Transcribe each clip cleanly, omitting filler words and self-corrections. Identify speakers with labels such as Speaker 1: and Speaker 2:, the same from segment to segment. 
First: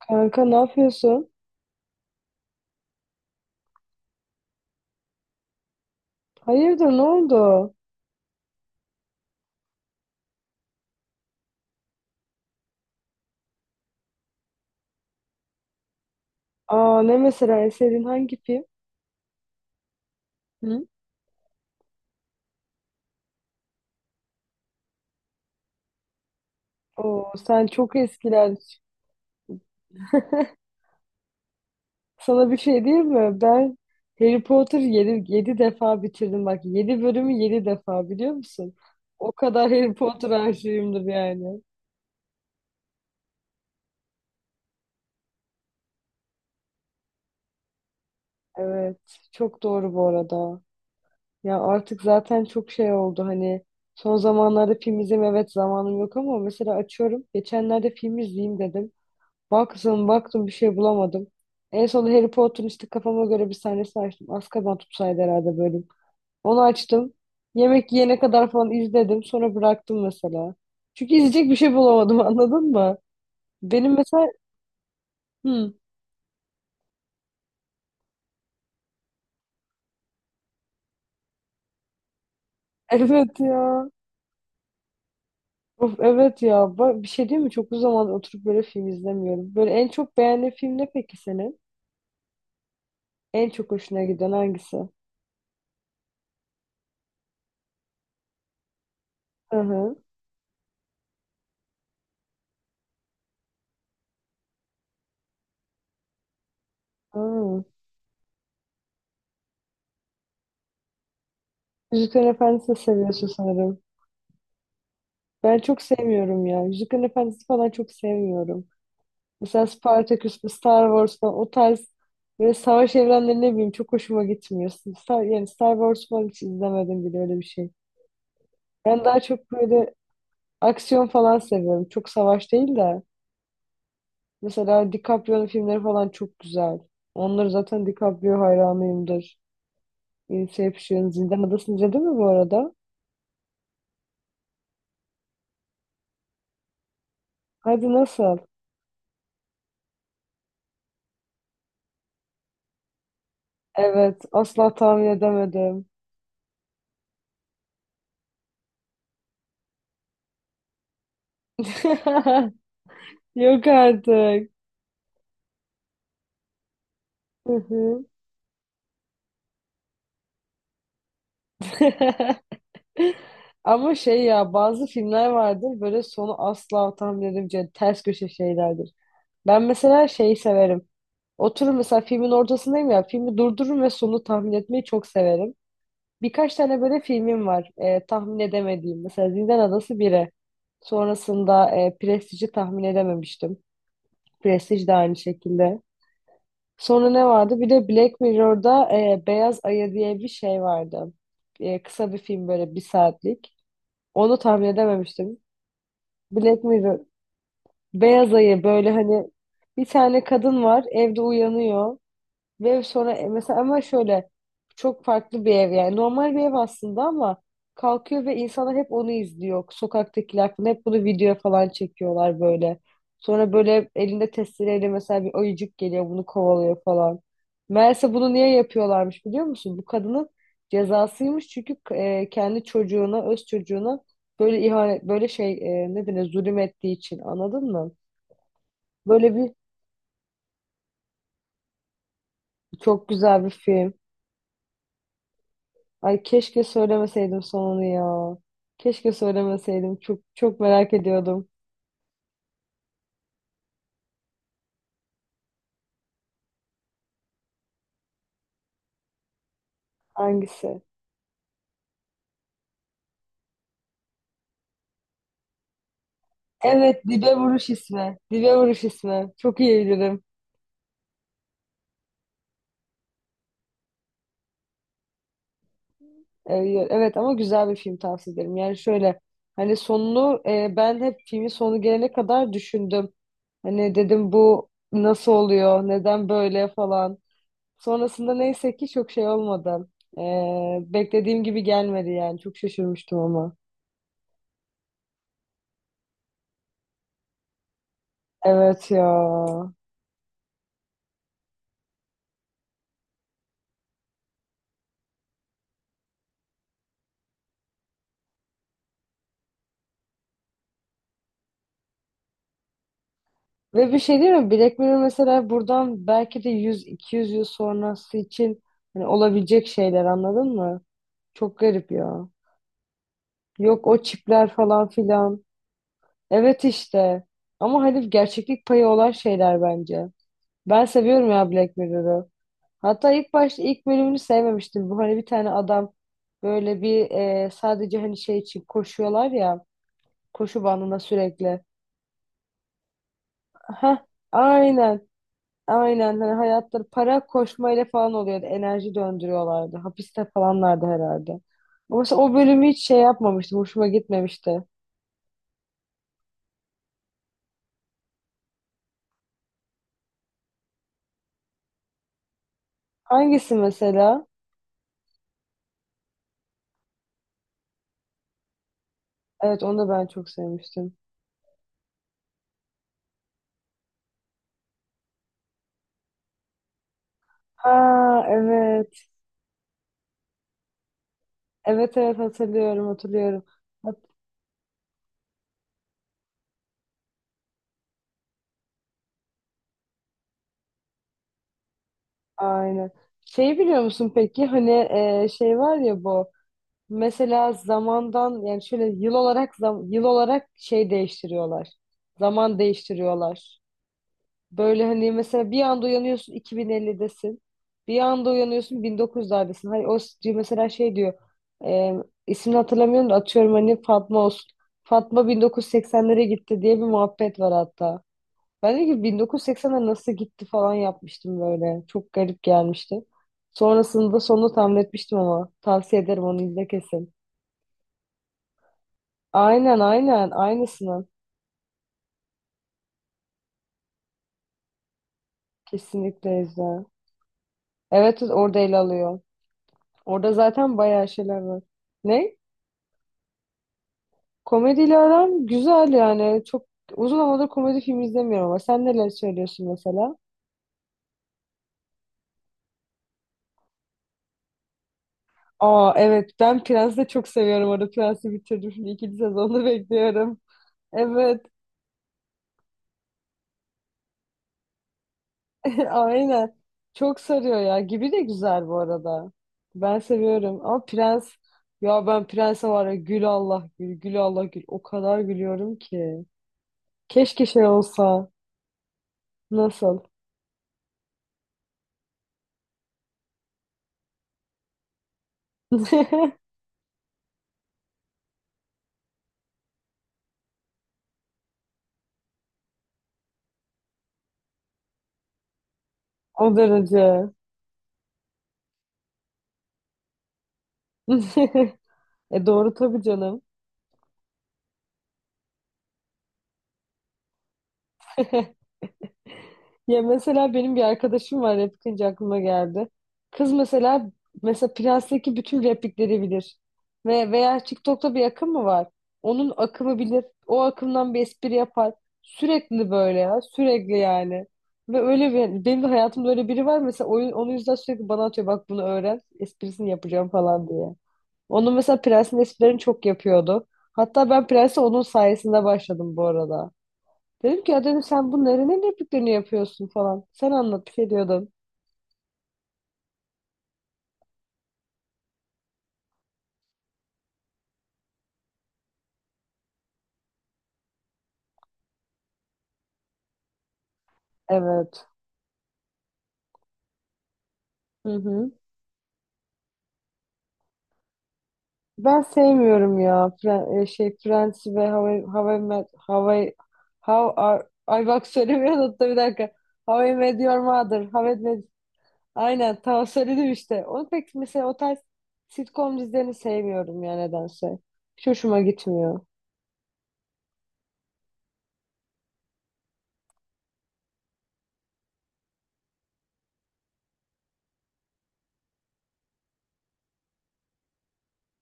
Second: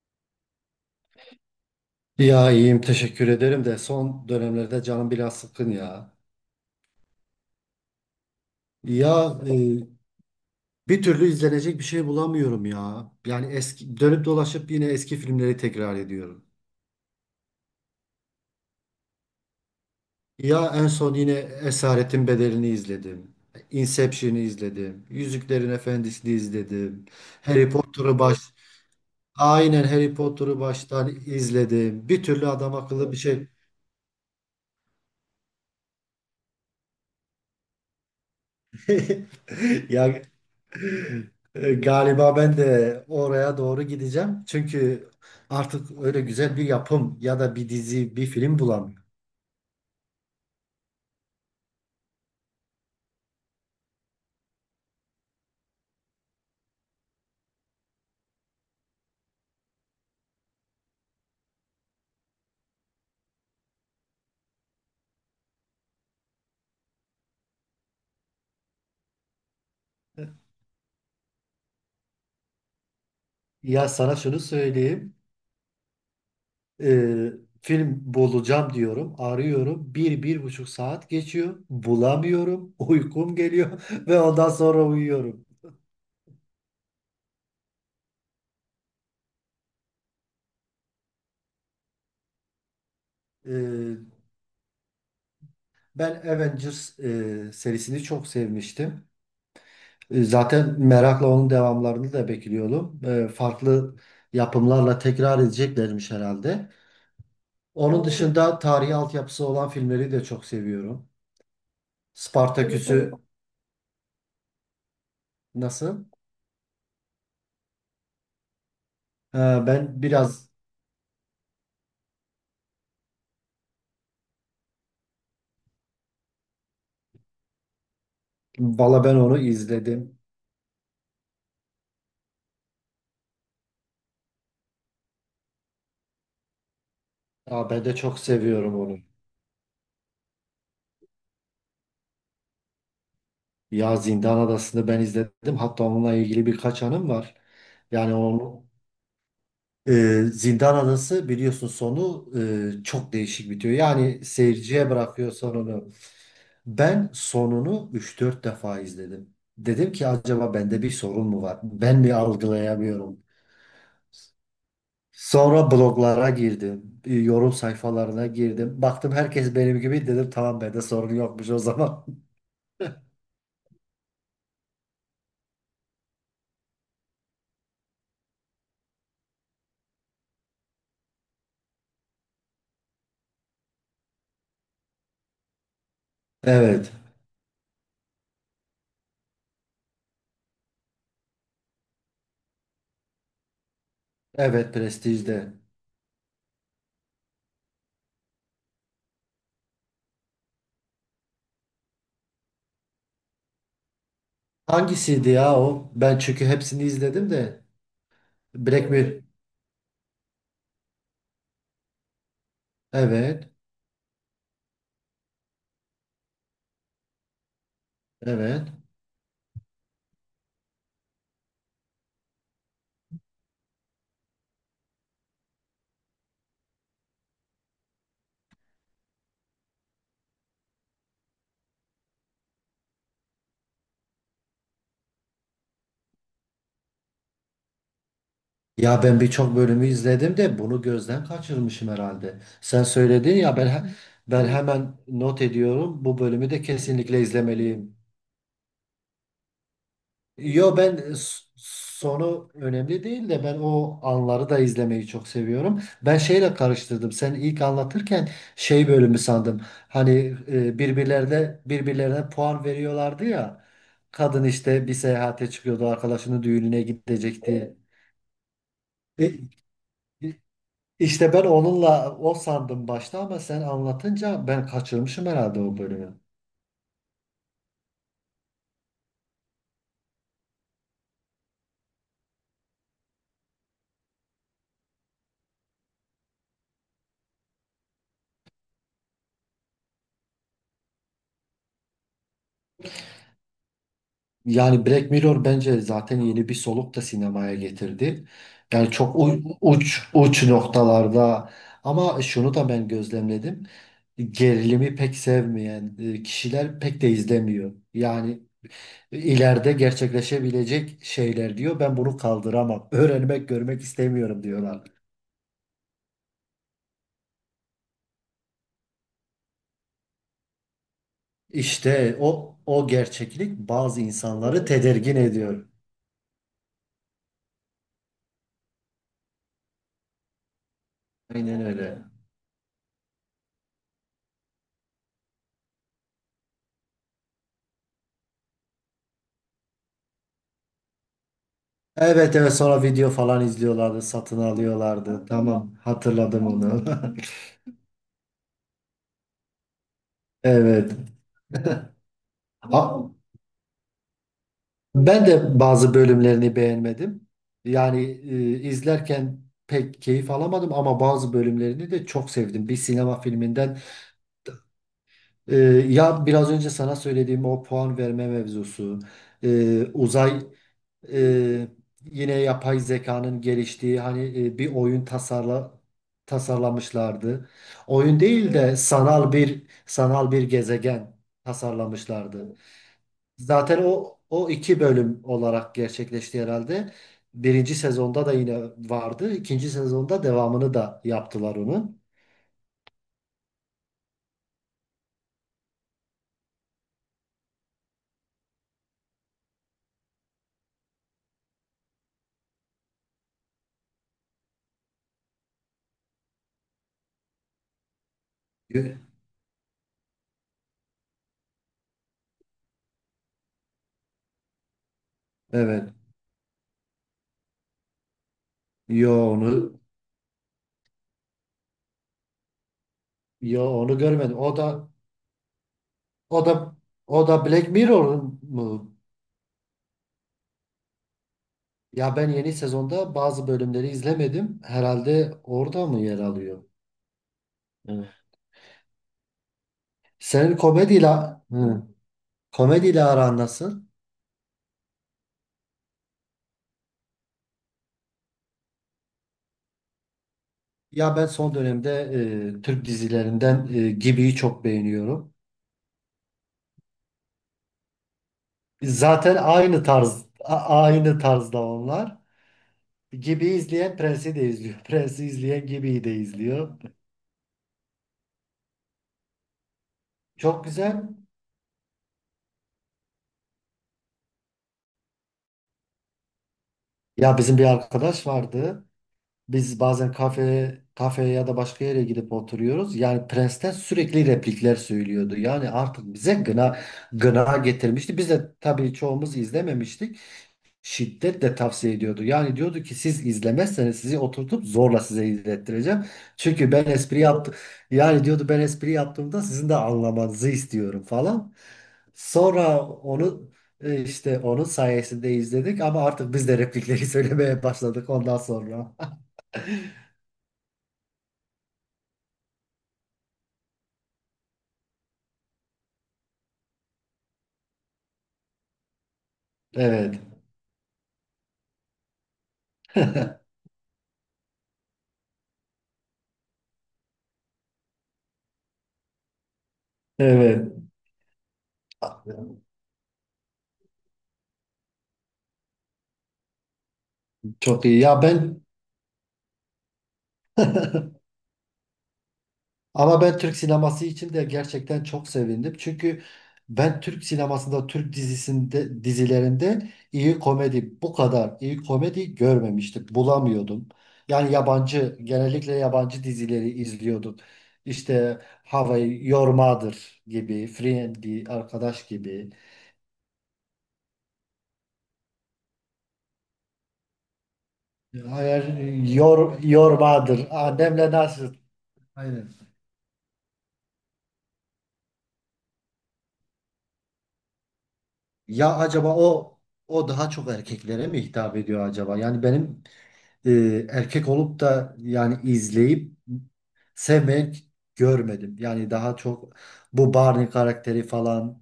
Speaker 1: Kanka ne yapıyorsun?
Speaker 2: Ya iyiyim, teşekkür ederim de son dönemlerde canım biraz sıkkın ya.
Speaker 1: Hayırdır ne oldu?
Speaker 2: Ya bir türlü izlenecek bir şey bulamıyorum ya. Yani eski dönüp dolaşıp yine eski filmleri tekrar ediyorum.
Speaker 1: Aa ne mesela eserin hangi film?
Speaker 2: Ya
Speaker 1: Hı?
Speaker 2: en son yine Esaretin Bedeli'ni izledim. Inception'ı izledim. Yüzüklerin Efendisi'ni izledim.
Speaker 1: Oo sen
Speaker 2: Harry
Speaker 1: çok
Speaker 2: Potter'ı baş
Speaker 1: eskiler.
Speaker 2: Aynen Harry Potter'ı baştan izledim. Bir türlü
Speaker 1: Sana bir
Speaker 2: adam
Speaker 1: şey diyeyim
Speaker 2: akıllı bir
Speaker 1: mi?
Speaker 2: şey.
Speaker 1: Ben Harry Potter yedi defa bitirdim bak. Yedi bölümü 7 defa biliyor musun? O kadar Harry
Speaker 2: Ya,
Speaker 1: Potter aşığımdır yani.
Speaker 2: Galiba ben de oraya doğru gideceğim. Çünkü artık öyle güzel bir yapım ya da bir dizi, bir film bulamıyorum.
Speaker 1: Evet, çok doğru bu arada. Ya artık zaten çok şey oldu hani son zamanlarda film izleme evet zamanım yok ama mesela açıyorum. Geçenlerde film izleyeyim dedim. Baktım bir şey bulamadım. En son Harry Potter'ın işte kafama göre bir sahnesi açtım. Azkaban tutsaydı herhalde bölüm. Onu açtım. Yemek yiyene kadar falan izledim. Sonra bıraktım mesela. Çünkü izleyecek bir şey bulamadım anladın mı?
Speaker 2: Ya
Speaker 1: Benim
Speaker 2: sana
Speaker 1: mesela...
Speaker 2: şunu söyleyeyim.
Speaker 1: Hı,
Speaker 2: e, Film bulacağım diyorum, arıyorum. Bir, bir buçuk saat geçiyor. Bulamıyorum. Uykum
Speaker 1: evet
Speaker 2: geliyor.
Speaker 1: ya.
Speaker 2: Ve ondan sonra uyuyorum.
Speaker 1: Of, evet ya. Bak, bir şey değil mi? Çok uzun zaman oturup böyle film izlemiyorum. Böyle en çok beğendiğin film ne peki senin? En çok
Speaker 2: E,
Speaker 1: hoşuna giden hangisi?
Speaker 2: Ben Avengers serisini çok sevmiştim.
Speaker 1: Hı hı.
Speaker 2: Zaten merakla onun devamlarını da bekliyorum. Farklı yapımlarla tekrar edeceklermiş herhalde.
Speaker 1: Hı.
Speaker 2: Onun dışında tarihi altyapısı olan filmleri de çok seviyorum. Tabii tabii.
Speaker 1: Yüzüklerin Efendisi'ni
Speaker 2: Spartaküs'ü
Speaker 1: seviyorsun sanırım. Ben çok
Speaker 2: nasıl?
Speaker 1: sevmiyorum ya. Yüzüklerin Efendisi falan çok sevmiyorum.
Speaker 2: E,
Speaker 1: Mesela
Speaker 2: Ben
Speaker 1: Spartacus,
Speaker 2: biraz,
Speaker 1: Star Wars falan o tarz böyle savaş evrenleri ne bileyim çok hoşuma gitmiyor. Star, yani Star Wars falan hiç izlemedim bile öyle bir şey. Ben
Speaker 2: Valla ben
Speaker 1: daha
Speaker 2: onu
Speaker 1: çok böyle
Speaker 2: izledim.
Speaker 1: aksiyon falan seviyorum. Çok savaş değil de. Mesela DiCaprio'nun filmleri falan çok güzel. Onları
Speaker 2: Aa, ben
Speaker 1: zaten
Speaker 2: de çok
Speaker 1: DiCaprio
Speaker 2: seviyorum onu.
Speaker 1: hayranıyımdır. Inception, Zindan Adası'nı izledin mi bu arada?
Speaker 2: Ya Zindan Adası'nı ben izledim. Hatta onunla ilgili birkaç anım var.
Speaker 1: Hadi
Speaker 2: Yani
Speaker 1: nasıl?
Speaker 2: onu e, Zindan Adası biliyorsun, sonu çok değişik bitiyor.
Speaker 1: Evet,
Speaker 2: Yani
Speaker 1: asla
Speaker 2: seyirciye
Speaker 1: tahmin
Speaker 2: bırakıyor
Speaker 1: edemedim.
Speaker 2: sonunu. Ben sonunu üç dört defa izledim. Dedim ki acaba bende bir sorun mu var? Ben mi algılayamıyorum?
Speaker 1: Yok artık.
Speaker 2: Sonra bloglara girdim.
Speaker 1: Hı
Speaker 2: Yorum
Speaker 1: hı.
Speaker 2: sayfalarına girdim. Baktım herkes benim gibi, dedim tamam bende sorun yokmuş o zaman.
Speaker 1: Ama şey ya bazı filmler vardır böyle sonu asla tahmin, ters köşe şeylerdir. Ben mesela şeyi severim. Oturur mesela filmin ortasındayım ya, filmi durdururum ve sonu tahmin etmeyi çok severim. Birkaç tane
Speaker 2: Evet.
Speaker 1: böyle filmim var tahmin edemediğim. Mesela Zindan Adası 1'e. Sonrasında Prestige'i tahmin edememiştim.
Speaker 2: Evet,
Speaker 1: Prestige de aynı
Speaker 2: Prestige'de.
Speaker 1: şekilde. Sonra ne vardı? Bir de Black Mirror'da Beyaz Ayı diye bir şey vardı. Kısa bir film böyle, bir saatlik. Onu tahmin
Speaker 2: Hangisiydi
Speaker 1: edememiştim.
Speaker 2: ya o? Ben çünkü
Speaker 1: Black
Speaker 2: hepsini
Speaker 1: Mirror.
Speaker 2: izledim de.
Speaker 1: Beyaz ayı, böyle
Speaker 2: Black Mirror.
Speaker 1: hani bir tane kadın var evde uyanıyor ve sonra
Speaker 2: Evet.
Speaker 1: mesela ama şöyle çok farklı bir ev, yani normal bir ev aslında ama kalkıyor ve
Speaker 2: Evet.
Speaker 1: insanlar hep onu izliyor. Sokaktakiler falan hep bunu videoya falan çekiyorlar böyle. Sonra böyle elinde testereyle mesela bir ayıcık geliyor, bunu kovalıyor falan. Meğerse bunu niye yapıyorlarmış biliyor musun? Bu kadının cezasıymış çünkü kendi çocuğuna, öz çocuğuna böyle ihanet, böyle şey, ne denir, zulüm ettiği için anladın mı?
Speaker 2: Ya ben
Speaker 1: Böyle bir
Speaker 2: birçok bölümü izledim de bunu gözden kaçırmışım herhalde. Sen
Speaker 1: çok
Speaker 2: söyledin
Speaker 1: güzel bir
Speaker 2: ya, ben he-
Speaker 1: film.
Speaker 2: ben hemen not ediyorum. Bu
Speaker 1: Ay
Speaker 2: bölümü de
Speaker 1: keşke
Speaker 2: kesinlikle
Speaker 1: söylemeseydim sonunu
Speaker 2: izlemeliyim.
Speaker 1: ya. Keşke söylemeseydim. Çok
Speaker 2: Yo,
Speaker 1: merak
Speaker 2: ben s-
Speaker 1: ediyordum.
Speaker 2: sonu önemli değil de ben o anları da izlemeyi çok seviyorum. Ben şeyle karıştırdım. Sen ilk anlatırken şey bölümü sandım. Hani
Speaker 1: Hangisi?
Speaker 2: birbirlerine puan veriyorlardı ya. Kadın işte bir seyahate çıkıyordu, arkadaşının düğününe
Speaker 1: Evet, Dibe Vuruş
Speaker 2: gidecekti.
Speaker 1: ismi. Dibe Vuruş
Speaker 2: E,
Speaker 1: ismi. Çok iyi bilirim.
Speaker 2: İşte ben onunla o sandım başta ama sen anlatınca ben kaçırmışım herhalde o bölümü.
Speaker 1: Ee, Evet ama güzel bir film, tavsiye ederim. Yani şöyle hani sonunu ben hep filmin sonu gelene kadar düşündüm. Hani dedim bu nasıl oluyor? Neden böyle falan. Sonrasında neyse ki çok şey olmadı. Beklediğim gibi gelmedi yani. Çok şaşırmıştım ama.
Speaker 2: Yani Black Mirror bence zaten yeni bir soluk da sinemaya getirdi.
Speaker 1: Evet
Speaker 2: Yani
Speaker 1: ya.
Speaker 2: çok uç uç noktalarda ama şunu da ben gözlemledim. Gerilimi pek sevmeyen kişiler pek de izlemiyor. Yani ileride gerçekleşebilecek şeyler diyor. Ben bunu kaldıramam. Öğrenmek, görmek
Speaker 1: Ve bir şey değil
Speaker 2: istemiyorum
Speaker 1: mi? Black
Speaker 2: diyorlar.
Speaker 1: Mirror mesela buradan belki de 100-200 yıl sonrası için hani olabilecek şeyler anladın mı? Çok garip
Speaker 2: İşte
Speaker 1: ya.
Speaker 2: o gerçeklik
Speaker 1: Yok
Speaker 2: bazı
Speaker 1: o çipler
Speaker 2: insanları
Speaker 1: falan
Speaker 2: tedirgin
Speaker 1: filan.
Speaker 2: ediyor.
Speaker 1: Evet işte. Ama hani gerçeklik payı olan şeyler bence. Ben seviyorum ya
Speaker 2: Aynen
Speaker 1: Black
Speaker 2: öyle.
Speaker 1: Mirror'ı. Hatta ilk başta ilk bölümünü sevmemiştim. Bu hani bir tane adam böyle bir sadece hani şey için koşuyorlar ya. Koşu bandında sürekli.
Speaker 2: Evet, evet, sonra video falan
Speaker 1: Heh,
Speaker 2: izliyorlardı, satın
Speaker 1: aynen.
Speaker 2: alıyorlardı. Tamam,
Speaker 1: Aynen hani
Speaker 2: hatırladım
Speaker 1: hayatları
Speaker 2: onu.
Speaker 1: para koşmayla falan oluyordu. Enerji döndürüyorlardı. Hapiste falanlardı
Speaker 2: Evet.
Speaker 1: herhalde. Ama mesela o bölümü hiç şey
Speaker 2: A-
Speaker 1: yapmamıştım. Hoşuma gitmemişti.
Speaker 2: Ben de bazı bölümlerini beğenmedim. Yani izlerken pek keyif alamadım ama bazı bölümlerini de çok sevdim. Bir sinema
Speaker 1: Hangisi
Speaker 2: filminden
Speaker 1: mesela?
Speaker 2: e, ya biraz önce sana söylediğim o puan verme mevzusu,
Speaker 1: Evet onu
Speaker 2: e,
Speaker 1: da ben çok
Speaker 2: uzay
Speaker 1: sevmiştim.
Speaker 2: Ee, yine yapay zekanın geliştiği, hani bir oyun tasarlamışlardı.
Speaker 1: Ha
Speaker 2: Oyun değil de
Speaker 1: evet.
Speaker 2: sanal bir gezegen
Speaker 1: Evet
Speaker 2: tasarlamışlardı.
Speaker 1: hatırlıyorum, hatırlıyorum.
Speaker 2: Zaten
Speaker 1: Hat,
Speaker 2: o iki bölüm olarak gerçekleşti herhalde. Birinci sezonda da yine vardı. İkinci sezonda devamını da yaptılar onun.
Speaker 1: aynen. Şey biliyor musun peki hani şey var ya bu mesela zamandan, yani şöyle yıl olarak zam-, yıl olarak şey değiştiriyorlar. Zaman değiştiriyorlar. Böyle hani mesela bir anda uyanıyorsun 2050'desin. Bir anda uyanıyorsun
Speaker 2: Gö-
Speaker 1: 1900'lerdesin. Hayır o s-, mesela şey diyor. E, ismini hatırlamıyorum da atıyorum hani Fatma olsun. Fatma
Speaker 2: Evet.
Speaker 1: 1980'lere gitti diye bir muhabbet var hatta. Ben de ki
Speaker 2: Yo onu
Speaker 1: 1980'e nasıl gitti falan yapmıştım böyle. Çok garip gelmişti.
Speaker 2: yo onu
Speaker 1: Sonrasında
Speaker 2: görmedim.
Speaker 1: sonunu tahmin etmiştim ama. Tavsiye ederim,
Speaker 2: O
Speaker 1: onu
Speaker 2: da
Speaker 1: izle kesin.
Speaker 2: o da Black Mirror'un mu?
Speaker 1: Aynen aynısını.
Speaker 2: Ya ben yeni sezonda bazı bölümleri izlemedim. Herhalde orada mı yer
Speaker 1: Kesinlikle
Speaker 2: alıyor?
Speaker 1: izle.
Speaker 2: Evet.
Speaker 1: Evet orada ele alıyor. Orada
Speaker 2: Senin
Speaker 1: zaten bayağı şeyler var.
Speaker 2: hı,
Speaker 1: Ne?
Speaker 2: komediyle aran nasıl?
Speaker 1: Komediyle aram güzel yani. Çok uzun zamandır komedi filmi izlemiyorum ama sen neler söylüyorsun mesela?
Speaker 2: Ya ben son dönemde Türk dizilerinden Gibi'yi çok beğeniyorum.
Speaker 1: Aa evet, ben Prens'i de çok seviyorum. Orada Prens'i bitirdim. Şimdi ikinci
Speaker 2: Zaten
Speaker 1: sezonunu
Speaker 2: aynı tarz,
Speaker 1: bekliyorum.
Speaker 2: a- aynı
Speaker 1: Evet
Speaker 2: tarzda onlar. Gibi izleyen Prens'i de izliyor. Prens'i izleyen Gibi'yi de
Speaker 1: aynen.
Speaker 2: izliyor.
Speaker 1: Çok sarıyor ya. Gibi de güzel bu arada. Ben seviyorum
Speaker 2: Çok
Speaker 1: ama
Speaker 2: güzel.
Speaker 1: Prens, ya ben Prens'e var ya gül Allah gül, gül Allah gül. O kadar gülüyorum ki.
Speaker 2: Ya
Speaker 1: Keşke
Speaker 2: bizim bir
Speaker 1: şey
Speaker 2: arkadaş
Speaker 1: olsa.
Speaker 2: vardı. Biz
Speaker 1: Nasıl?
Speaker 2: bazen kafeye ya da başka yere gidip oturuyoruz. Yani Prens'ten sürekli replikler söylüyordu. Yani artık bize gına getirmişti. Biz de tabii çoğumuz izlememiştik. Şiddetle tavsiye ediyordu. Yani diyordu ki siz izlemezseniz sizi oturtup zorla size izlettireceğim.
Speaker 1: O
Speaker 2: Çünkü ben espri
Speaker 1: derece.
Speaker 2: yaptım. Yani diyordu ben espri yaptığımda sizin de anlamanızı istiyorum falan.
Speaker 1: E doğru
Speaker 2: Sonra
Speaker 1: tabii canım.
Speaker 2: onu işte onun sayesinde izledik ama artık biz de replikleri söylemeye başladık ondan sonra.
Speaker 1: Ya mesela benim bir arkadaşım var, replikçi aklıma geldi. Kız mesela, Prens'teki bütün replikleri bilir. Ve veya TikTok'ta bir akım mı var? Onun akımı
Speaker 2: Evet.
Speaker 1: bilir. O akımdan bir espri yapar. Sürekli böyle ya. Sürekli yani. Ve öyle bir, benim de hayatımda öyle biri var. Mesela oyun, onun yüzden sürekli bana atıyor. Bak bunu öğren. Esprisini yapacağım falan
Speaker 2: Evet.
Speaker 1: diye. Onun mesela Prens'in esprilerini çok yapıyordu. Hatta ben Prens'e onun sayesinde başladım bu arada. Dedim ki ya
Speaker 2: Çok iyi.
Speaker 1: dedim
Speaker 2: Ya
Speaker 1: sen
Speaker 2: ben
Speaker 1: bunların ne repliklerini yapıyorsun falan. Sen anlat bir şey diyordun.
Speaker 2: ama ben Türk sineması için de gerçekten çok sevindim. Çünkü ben Türk sinemasında, Türk dizilerinde iyi komedi, bu kadar iyi komedi görmemiştim. Bulamıyordum. Yani
Speaker 1: Evet.
Speaker 2: yabancı, genellikle yabancı dizileri izliyorduk.
Speaker 1: Hı
Speaker 2: İşte
Speaker 1: hı.
Speaker 2: Hawaii Your Mother gibi, Friendly, Arkadaş
Speaker 1: Ben
Speaker 2: gibi.
Speaker 1: sevmiyorum ya Fren-, şey Friends ve How I, How Are-, ay bak
Speaker 2: Hayır,
Speaker 1: söylemiyorum da bir dakika.
Speaker 2: Your
Speaker 1: How I
Speaker 2: Mother,
Speaker 1: Met Your Mother.
Speaker 2: Annemle
Speaker 1: How I
Speaker 2: Nasıl.
Speaker 1: Met,
Speaker 2: Aynen.
Speaker 1: aynen tamam söyledim işte. Onu pek mesela o tarz sitcom dizilerini sevmiyorum ya nedense. Hiç hoşuma
Speaker 2: Ya acaba
Speaker 1: gitmiyor.
Speaker 2: o daha çok erkeklere mi hitap ediyor acaba? Yani benim erkek olup da yani izleyip sevmek görmedim. Yani daha çok bu Barney karakteri falan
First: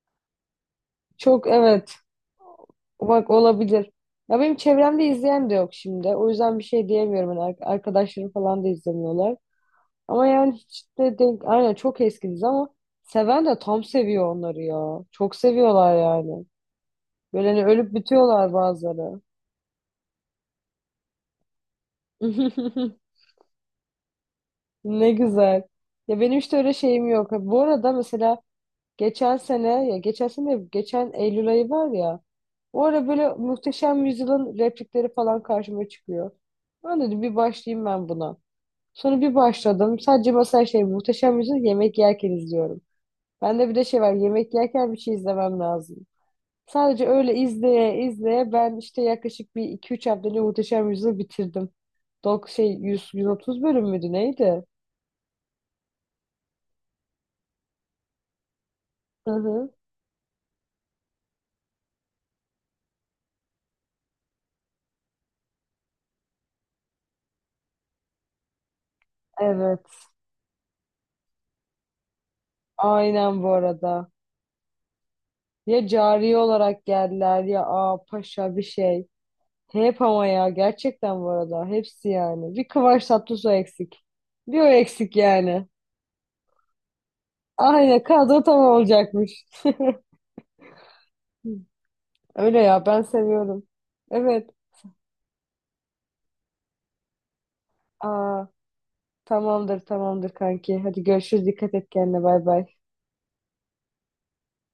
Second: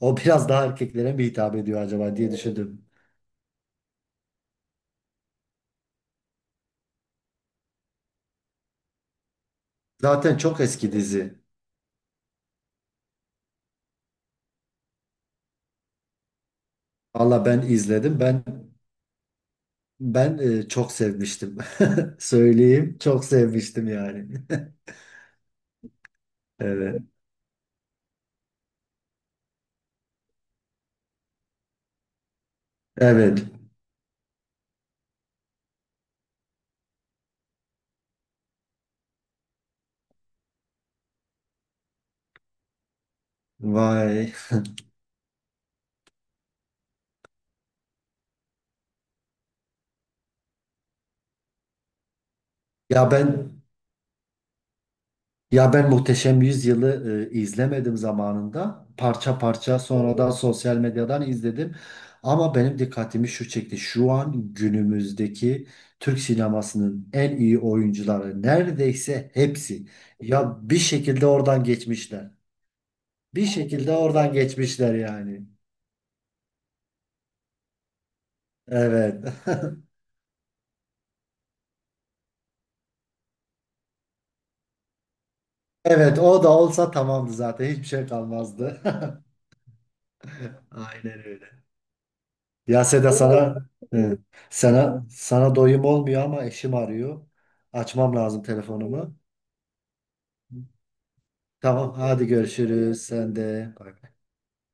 Speaker 2: o, biraz daha erkeklere mi
Speaker 1: Çok
Speaker 2: hitap ediyor
Speaker 1: evet,
Speaker 2: acaba diye düşündüm.
Speaker 1: bak olabilir. Ya benim çevremde izleyen de yok şimdi. O yüzden bir şey diyemiyorum. Hani ar-, arkadaşlarım falan da izlemiyorlar. Ama
Speaker 2: Zaten
Speaker 1: yani
Speaker 2: çok
Speaker 1: hiç
Speaker 2: eski
Speaker 1: de
Speaker 2: dizi.
Speaker 1: denk... Aynen, çok eski dizi ama seven de tam seviyor onları ya. Çok seviyorlar yani.
Speaker 2: Valla
Speaker 1: Böyle
Speaker 2: ben
Speaker 1: hani ölüp
Speaker 2: izledim. Ben
Speaker 1: bitiyorlar bazıları.
Speaker 2: ben çok sevmiştim. Söyleyeyim, çok sevmiştim yani.
Speaker 1: Ne güzel. Ya benim işte öyle
Speaker 2: Evet.
Speaker 1: şeyim yok. Bu arada mesela geçen sene, ya geçen sene geçen Eylül ayı var ya, o ara böyle
Speaker 2: Evet.
Speaker 1: Muhteşem Yüzyıl'ın replikleri falan karşıma çıkıyor. Ben dedim bir başlayayım ben buna. Sonra bir başladım. Sadece mesela şey Muhteşem Yüzyıl, yemek yerken izliyorum. Bende bir de şey var,
Speaker 2: Vay.
Speaker 1: yemek yerken bir şey izlemem lazım. Sadece öyle izleye izleye ben işte yaklaşık bir 2-3 haftada Muhteşem Yüzyıl'ı bitirdim. Dok şey yüz,
Speaker 2: Ya
Speaker 1: yüz
Speaker 2: ben
Speaker 1: otuz bölüm müydü neydi?
Speaker 2: Ya ben Muhteşem Yüzyıl'ı izlemedim zamanında.
Speaker 1: Hı
Speaker 2: Parça
Speaker 1: hı.
Speaker 2: parça sonradan sosyal medyadan izledim. Ama benim dikkatimi şu çekti. Şu an günümüzdeki Türk sinemasının en iyi oyuncuları neredeyse
Speaker 1: Evet.
Speaker 2: hepsi. Ya bir şekilde oradan geçmişler.
Speaker 1: Aynen
Speaker 2: Bir
Speaker 1: bu
Speaker 2: şekilde
Speaker 1: arada.
Speaker 2: oradan geçmişler yani.
Speaker 1: Ya cariye olarak geldiler ya aa paşa bir şey.
Speaker 2: Evet.
Speaker 1: Hep ama ya gerçekten bu arada hepsi yani. Bir Kıvanç Tatlıtuğ eksik. Bir o eksik yani.
Speaker 2: Evet, o da olsa tamamdı zaten. Hiçbir
Speaker 1: Aynen
Speaker 2: şey
Speaker 1: kadro tam
Speaker 2: kalmazdı.
Speaker 1: olacakmış.
Speaker 2: Aynen öyle.
Speaker 1: Öyle
Speaker 2: Ya
Speaker 1: ya ben
Speaker 2: Seda
Speaker 1: seviyorum.
Speaker 2: sana e,
Speaker 1: Evet.
Speaker 2: sana sana doyum olmuyor ama eşim arıyor. Açmam lazım
Speaker 1: Aa,
Speaker 2: telefonumu.
Speaker 1: tamamdır kanki. Hadi görüşürüz, dikkat et
Speaker 2: Tamam,
Speaker 1: kendine,
Speaker 2: hadi
Speaker 1: bay bay.
Speaker 2: görüşürüz sen de. Bay bay.